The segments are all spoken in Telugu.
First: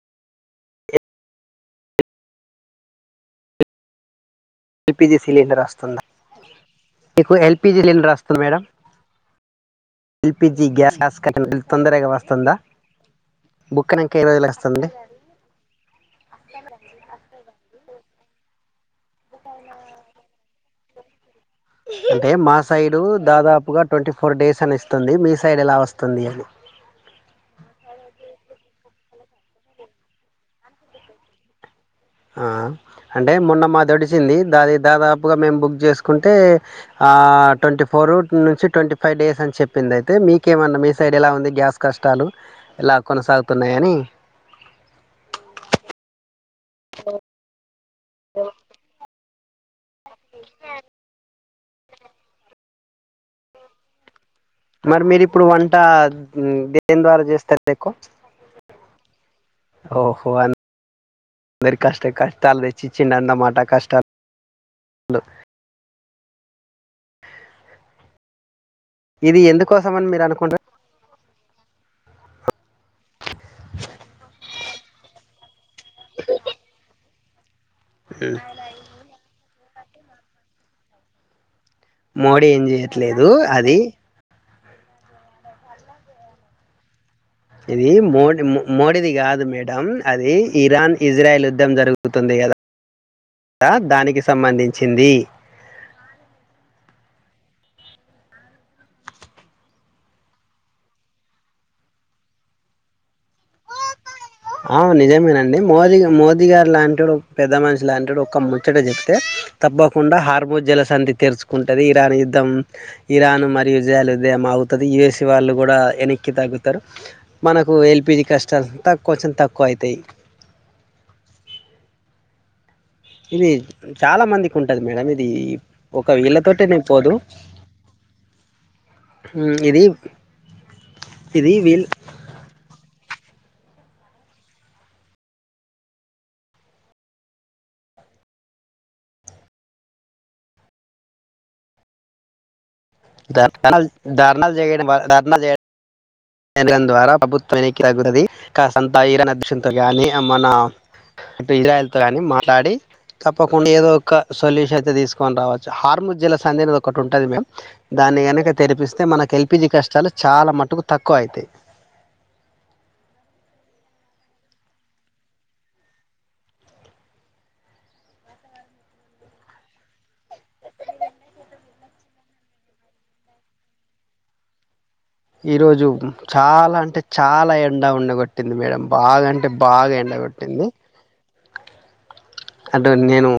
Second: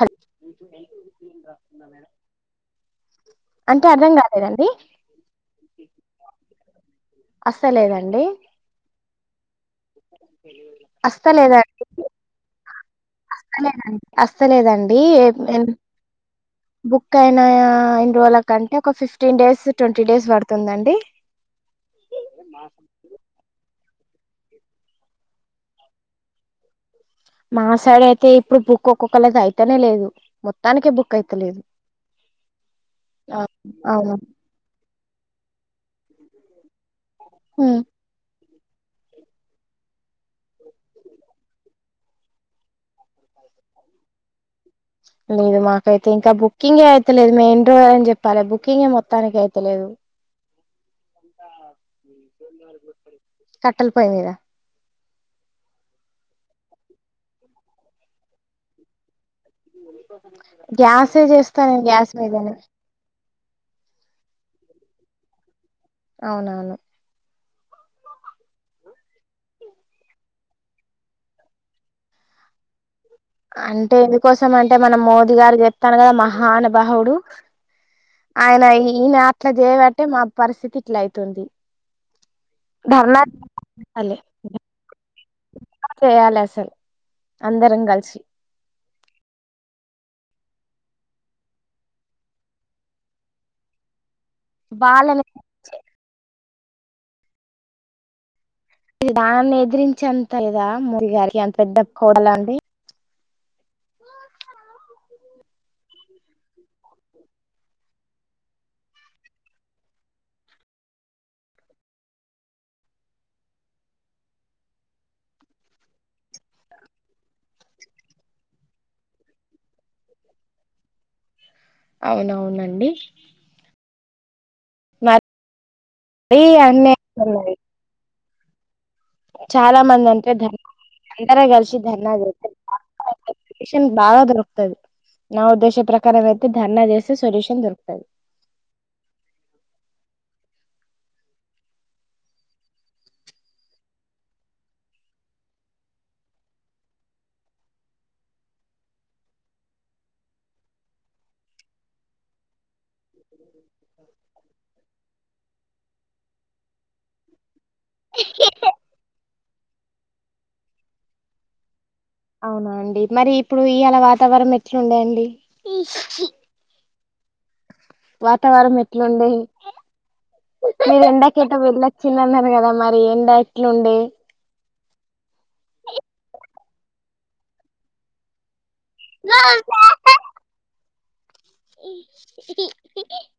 హల్ అంటే అర్థం కాలే ఎల్పిజీ సిలిండర్ వస్తుంద మీకు ఎల్పిజీ సిలిండర్ వస్తుంది మేడం ఎల్పిజి గ్యాస్ కనెక్షన్ అస్తలేదండీ తొందరగా వస్తుందా బుక్ అయినాక ఏ రోజులు వస్తుంది అస్తలేదండీ బుక్కయినా ఎన్ని రో అంటే ఒక ఫిఫ్టీన్ డేస్ ట్వంటీ డేస్ పడుతుందండి అంటే మా సైడూ దాదాపుగ ట్వంటీ ఫోర్ డేస్ అని ఇస్తుంది మీ సైడ్ ఎలా వస్తుంది అని మా సైడ్ అయితే ఇప్పుడు బుక్ ఒక్కొక్కళది అయితనే లేదు మొత్తానికే బుక్ అయితలేదు ఆ అంటే ఆ, మొన్న మాది అవును ఒడిచింది దాది దాదాపుగా మేము బుక్ చేసుకుంటే ఆ ఉమ్, ట్వంటీ ఫోరు నుంచి ట్వంటీ ఫైవ్ డేస్ అని చెప్పింది అయితే మీకేమన్న మీ సైడ్ ఎలా ఉంది గ్యాస్ కష్టాలు ఎలా కొనసాగుతున్నాయని లేదు మాకైతే ఇంకా బుక్ కింగే అయితలేదు మెయిన్ టే చెప్పాలి బుకింగ్ ఏ మొత్తానికి అయితే తెలియదు మరి మీరు ఇప్పుడు వంటా దేని ద్వారా చేస్తారు ఎక్కువ ఓహో అ గ్యాసే చేస్తా అందరి నేను కష్ట గ్యాస్ మీదనే కష్ట లు తెచ్చి ఇచ్చిండు అన్నమాట కష్ట డు అవునవును ఇది ఎందుకోసం అని మీరు అనుకునా అంటే ఎందుకోస అంటే మనం మోదీ గారు చెప్ తరావన మహానుబావుడు ఆయన ఈనా ఇట్లా చేయవట్టే మా పరిస్థితి ఇట్ల అయితుంది మోడీ ఏం ధర్నా చేయట్లేదు అది చేయాలి చేయాలి అసలు అందరం ఇది కలిసి మోడ్ మోడిది కాదు మే అది ఇరాన్ ఇజ్రాయల్ యుద్ధం జరుగుతుంది కదా దానికి సంబంధించింది వాళ్ళని ఎదిరించే దాని ఎదిరించే ఎంత లేదా మూడి గారికి అంత పెద్ద [unintelligible] అండి అ మోది మోదీ గారు లాంటి వా పెద్ద మనిషి లాంటి వాడు ఒ ముచ్చట చెప్తే, తప్పకుండా హార్మో జలసధి తెరుచుకుంటుంది, ఇరాన్ యుద్ధం ఇరాన్ మరియు జాలద అవుతుంది యువసీ వాళ్ళు కూడా వెనక్కి తగ్గుతారు, మనకు ఎల్పిజీ కష్టాల కొంచం తక్కువ అయితాయ్ అవునవునండి ఇది చాలా మంది ఉంటది మేడం ఇది మరి ఒక వీళ్ళ తొటనే అన్నీ పోదు ఉన్నాయి చాలా ఇది మంది అంతే ధన్ అందరూ ఇది కలిసి వీళ్ ధర్నా చే సొల్యూషన్ బాగా దొరుకుతది, నా ఉద్దేశ ప్రకారం అయితే ధర్నా చేస్తే సొల్యూషన్ దొరుకుతది. ధర్నా ధర్నా చేయడం ధర్నా చేడం చేయడం ద్వారా ప్రభుత్వం వెనక్కి తగ్గాతది కసంత ఐరన్ అదృష్టంతో గాని ఇజ్రాయిల్ తో గాని మాట్లాడి తప్పకుండా ఏదో ఒక సొల్యూషన్ అయితే తీసుకొని రావచ్చు హా జల్లా [unintelligible] ఒకటి ఉంటది మ్యామ్ దాన్ని కనుక తెరిపిస్తే మనకి హెల్ప్ ఎల్ పి జి కష్టాలు చాలా మటుకు తక్కువ అయితాయ్ అవునా అండి మరి ఇప్పుడు ఇయాల వాతావరణం ఎట్లా ఉండే అండి వాతావరం ఎట్లుండే మీరు ఎండాకటా వెళ్ళొచ్చింది అన్నారు కదా మరి ఎండా ఎట్లుంది ఈరోజు చాలా అంటే చాలా ఎండ ఉండ గొట్టింది మేడం బాగాంటే బాగా ఎండగొట్టింది అటు నేను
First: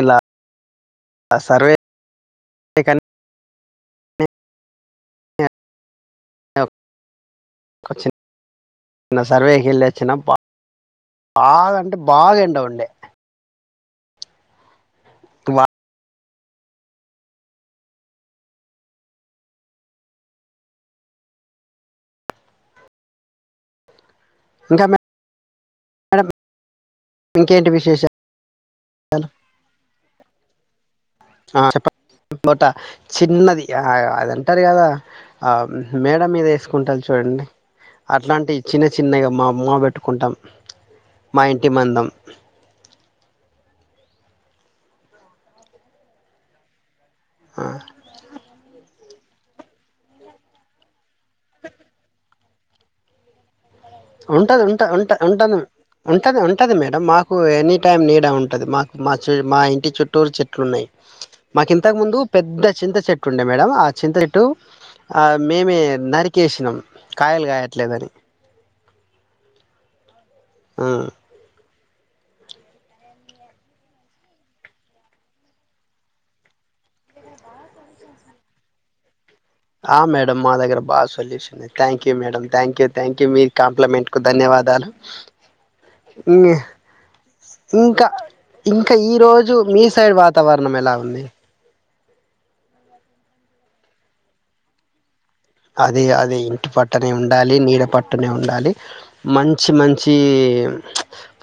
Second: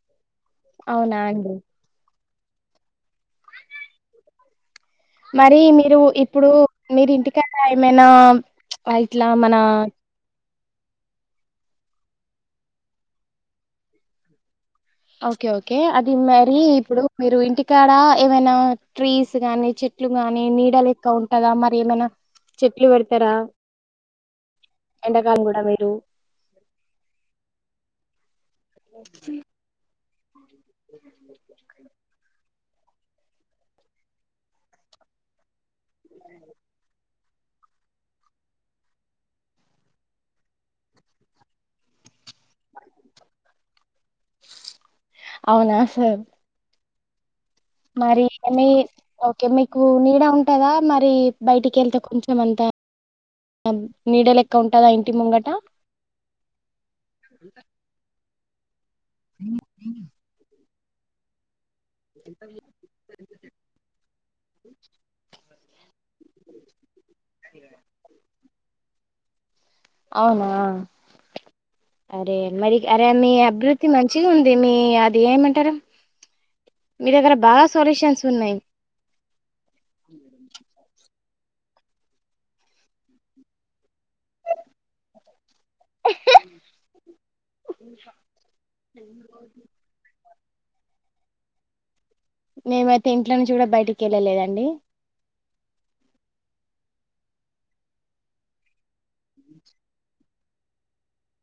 ఇలా అవునా అండి ఇకన్ మరి మీరు ఇప్పుడు మీరి ఇంటికడ ఒక ఏమైనా వా చిన్న ఇట్లా మన సర్వేకి వెళ్ళొచ్చిన బాగా అంటే బాగాఎండవుండే ఓకే బా- ఓకే అది మ మరి ఇప్పుడు మీరు ఇంటికాడ ఏమైనా ట్రీస్ గానీ చెట్లు గానీ నీడలు ఎక్క్క ఉంటందా మరి ఏమైనా చెట్లు పెడతారా ఇంకా మ ఎండాకాలం కూడా మీరు మే ఇంకేంటి విశేషాలు ఆ చెప్ప పూట చిన్నది ఆ అదంటారు కదా ఆ మేడ మీద వేసుకుంటాది చూడండి అట్లాంటివి చిన్న చిన్నగా మా మమ్మ పెట్టుకుంటాం మా ఇంటి మందం అవునా సార్ మరి ఎన్ని ఓకే మీకు నీడ ఉంటదా మరి బయటికి వెళ్తే కొంచెం అంతా ఉంటది ఉంట ఉంట ఉంటది ఉంటది ఉంటది మేడం మాకు ఎనీ టైమ్ నీడ ఉంటు అది మా మా చ మా ఇంటి చుట్టూరు చెట్లు ఉంటాయి మాకు ఇంతకు ముందు పెద్ద చింత చెట్టు ఉండే మేడం ఆ చింత చెట్టు ఆ మేమే నరికేసినాం కాయలు కాయట్లేదని అవునా ఉమ్. అరే మరి అరే మీ అభివృద్ధి మంచిగా ఉంది మీ అది ఏమంటారుా మీ దగ్గర బాగా సొల్యూషన్స్ ఉన్నాయి ఆ మేడమ్ మా దగర best solution thank you madam thank you thank you య మీ కాంప్లిమెంటీ ధన్యవాదాలు ఇంకా ఇంకా ఈ రోజు మీ సైడ్ వా వాతావరణం ఎలా ఉంది మేమైతే ఇంట్లో నుంచి కూడా బయటికి వెళ్ళలేదండి అదే అదే ఇంటి పట్టునే ఉండాలి నీడ పట్టునే ఉండాలి మంచి మంచి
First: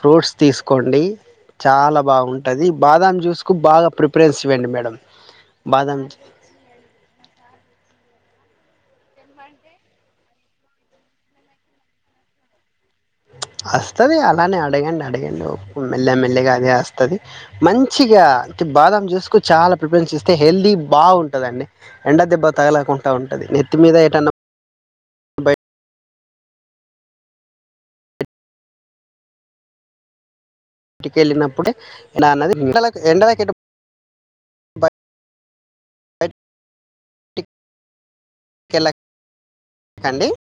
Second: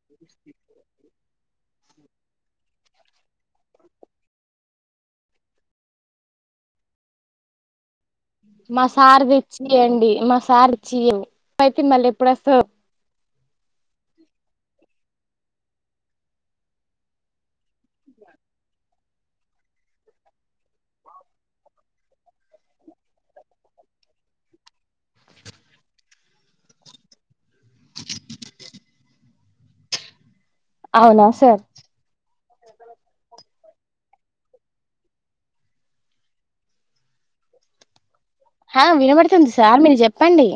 ఫ్రూట్స్ తీసుకోండి చాలా బాగుంటుంది బాదం జ్యూస్కు బాగా ప్రిఫరెన్స్ ఇవ్వండి మేడం బాదం మా సార్ తెచ్చి్యండి మా సార్చ్చియవుైతే మళ్ళీ ఎప్పుడు వస్త వస్తుంది అలానే అడగండి అడగండి మెల్లె మెల్లెగా అదే వస్తుంది మంచిగా బాదం చేూసుకుని చాలా ప్రిపరేషన్ చేస్తే హెల్తీ బాగుంటుందిండి ఎండ దెబ్బ తగకుండా ఉంటుంది నెత్తిమీద ఏటనా అవునా సార్ కళినప్పుడు అ ఎ బయ అ ఆ వినబడుతుంది సార్ మీరు వెళ్ళకండి చెప్పండి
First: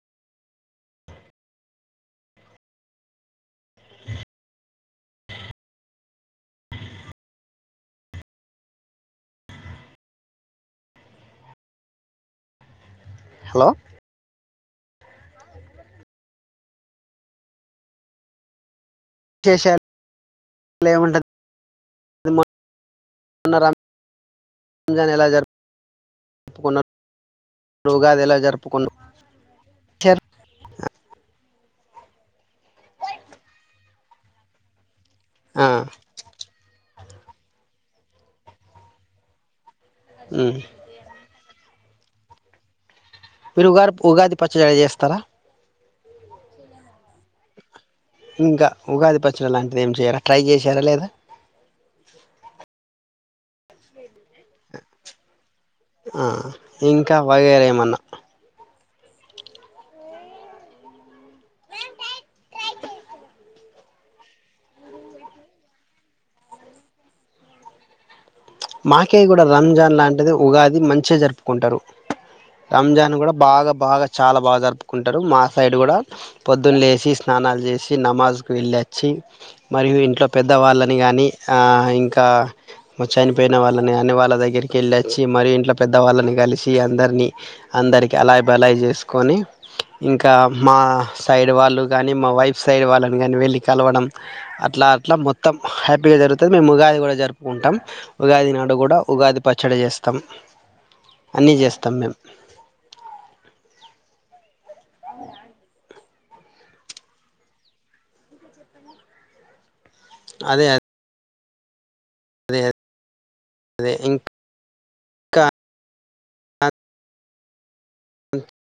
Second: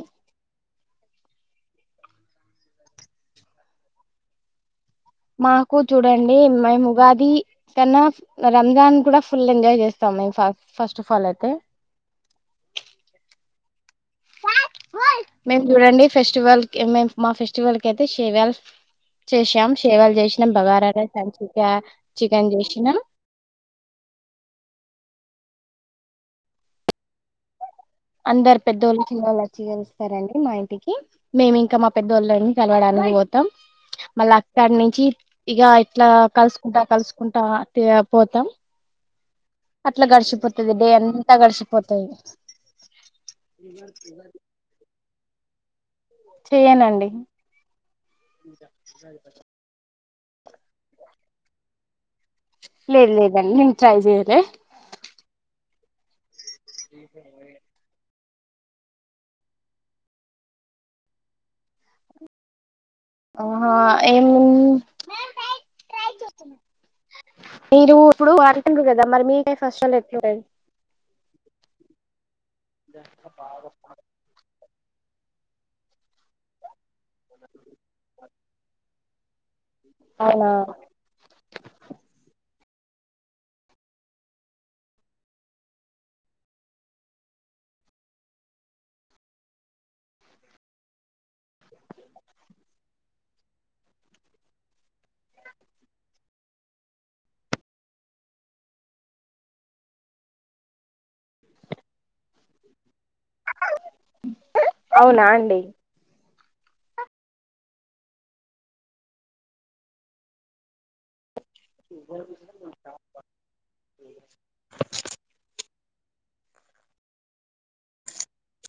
మాకు చూడండి మేము ఉగాది కన్నా రంజాన్ కూడా ఫుల్ ఎంజాయ్ చేస్తాం మేము ఫస్ట్ ఆఫ్ ఆల్ అయితే హలో మేం చూడండి ఫెస్టివల్ మే మా ఫెస్టివల్ క అయితే చేవల్ చేసాం విశేషాలు సేవలు చేసినాం ఏముంటది బగారంచిిక చికెన్ మొన్న చేసినా రంజాన్ ఎలా జరిప్పుకున్నా అందరు పెద్దవాళ్ళు చేర్- చిన్నవాళ్ళుచ్చిగలుస్తారండి మా ఇంటికి మేమింకా ఇంకా మా పెద్దోళ్ళని కలవడానికి పోతాం మళ్ళీ అక్కడ నుంచి ఇగ ఆ, ఇట్లా కలుసుకుంటా కలుసుకుంటా పోతాం అట్లా ఉమ్. గడిసిపోతుది డ ఎంత గడిసిపో కొట్టాయి మీరు ఉగా ఉగాది పచ్చ జడి చేస్తారా చెయనండి ఇంకా ఉగాది పచ్చడి లాంటిది ఏం చేయరా ట్రై చేశారా లేదా లే ఇ లేదండి నిం ట్రై దే ఆ ఇంకా వగేర ఏమన్నా ఆహా ఏం మీరు ఇప్పుడు అంటుండ్రు కదా మాకే మరి కూడా మీకే ఫస్ట్ రంజాన్ ఆల్ లాంటిది ఎట్లుంటది ఉగాది మంచిగా జరుపుకుంటారు రంజాన్ కూడా బాగా బాగా చాలా బాగా జరుపు కుంటారు మా సైడ్ కూడా పొద్దున్న లే చేసి స్నాలు చేసి నమాజ్కు వెళ్ళర్ చి మరియు ఇంట్లో అవునా పెద్దవాళ్ళని కానీ ఇంకా మచ్ చనిపోయిన వాళ్ళని అని వాళ్ళ దగ్గరికి వెళ్ళి వచ్చి మరియు ఇంట్లో పెద్ద వాళ్ళని కలిసి అందరినీ అందరికిీ అలాయి్ బలాయి్ చేసుకొని ఇంకా మా సైడ్ వాళ్ళు కానీ మా వైఫ్ సైడ్ వాళ్ళని కానీ వెళ్ళి కలవడం అట్లా అట్లా మొత్తం హ్యాపీగా జరుగుతుంది మేము ఉగాది కూడా జరుపుకుంటాం మ్ ఉగాది నాడు కూడా ఉగాది పచ్చడి చేస్తాం అన్నీ చేస్తాం మేము అవునా అండి అదే అద్ అదే అదే ఇంకా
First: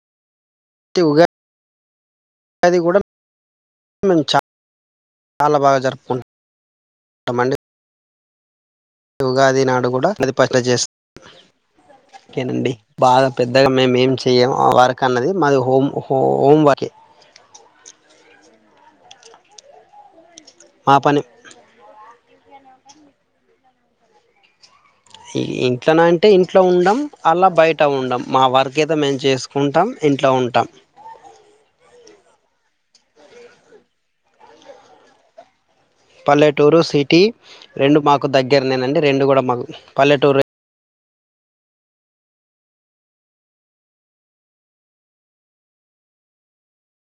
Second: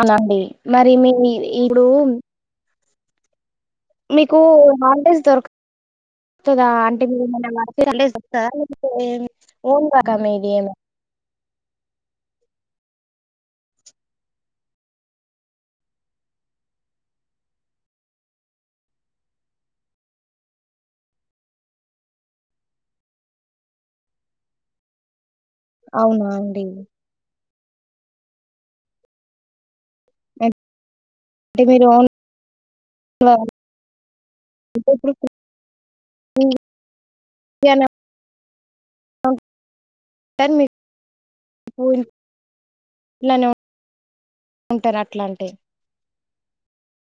అవునండి మరి అంటే మీ ఉగాది ఇప్పుడు కూడా మేము మీకు హాలిడేస్ చాలా బాగా జరుపుకుంటామండి. దొరకుతదా అంటే [inaudible] హాలడేస్ తాలు ఉగాది నాడు కూడా ప్రదిపష్ట చేస్ ఓకేనండి బాగా పెద్దగా మేము ఏం చెయ్యము వర్క్ అన్నది మాది హోం హోం వర్కే మా పని ఈ ఇంట్లోనా అవునా అంటే ఇంట్లో అండి ఉండం అలా బయట టా ఉండం మా వర్క్ అయితే మేము చేసుకుంటాం ఇంట్లో ఉంటాం అంటే మీరు ఓన్ [inaudible] పల్లెటూరు సిటీ ఫ్రీగానే రెండు మాకు దగ్ దగ్గర నేనండి రెండు కూడా మాకు పల్లెటూరే [unintelligible]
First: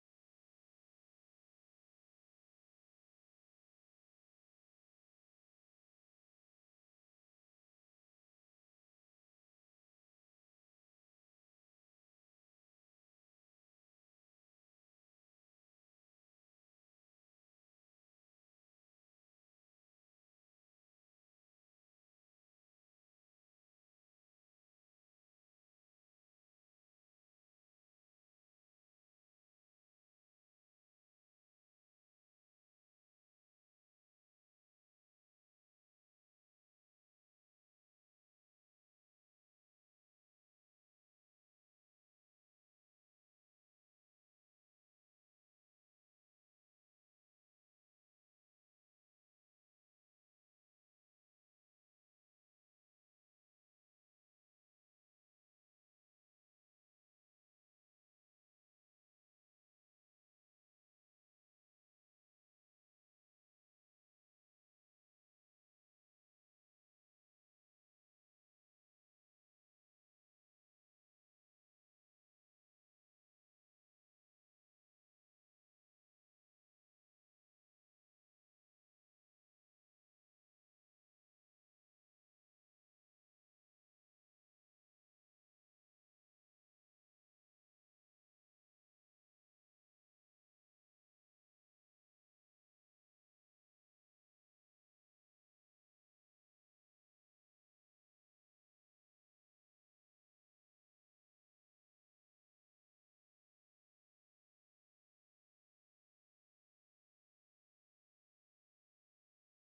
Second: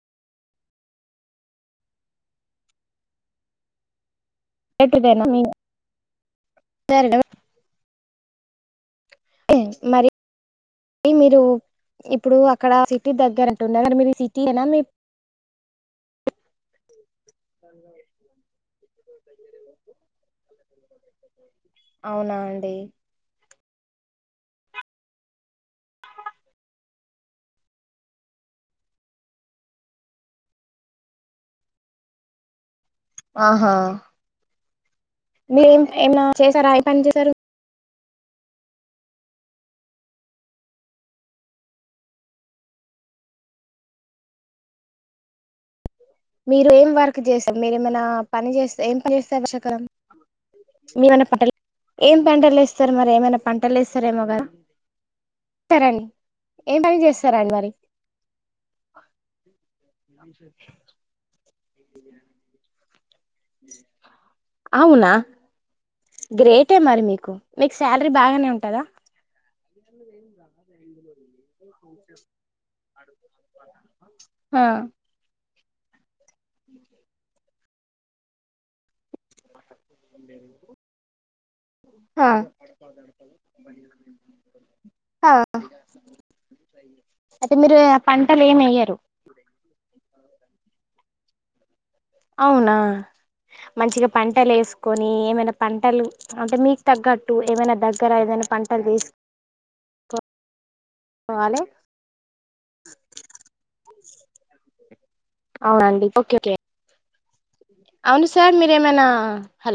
[unintelligible] మరి మీరు ఇప్పుడు అక్కడ సిటీ దగ్గర అంటున్నారు మీరు సిటీ ఏనా మీ [inaudible] అవునా అండి ఆహా మీరు ఏమ్ ఏమన్నా చేసారా ఏ పని చేసారు మీరు ఏం వర్క్ చేశారు మీరేమైనా పని చేస్తే ఏం పని చేస్తారు వర్షాకాలం ఏమైనా పంటలు ఏం పంటలు ఏస్తారు మరి ఏమైనా పంటలు వేస్తార ఏ పని చేస్తారండి ఏం పని చేస్తారా అండి మరి అవునా గ్రేటే మరి మీకు మీకు శాలరీ బాగానే ఉంటదా హా బా ఎందుకు హా ఆ అయితే మీరు పంటలు ఏమి ఎయ్యరు అవునా మంచిగా పంటలు ఏసుకొని ఏమైనా పంటలు అంటే మీకు తగ్గట్టు ఏమైనా దగ్గర ఏదైనా పంటలు వేసుకోవాలి అవునండి ఓకే ఒకే అవును సార్ మీరేమైనా హల్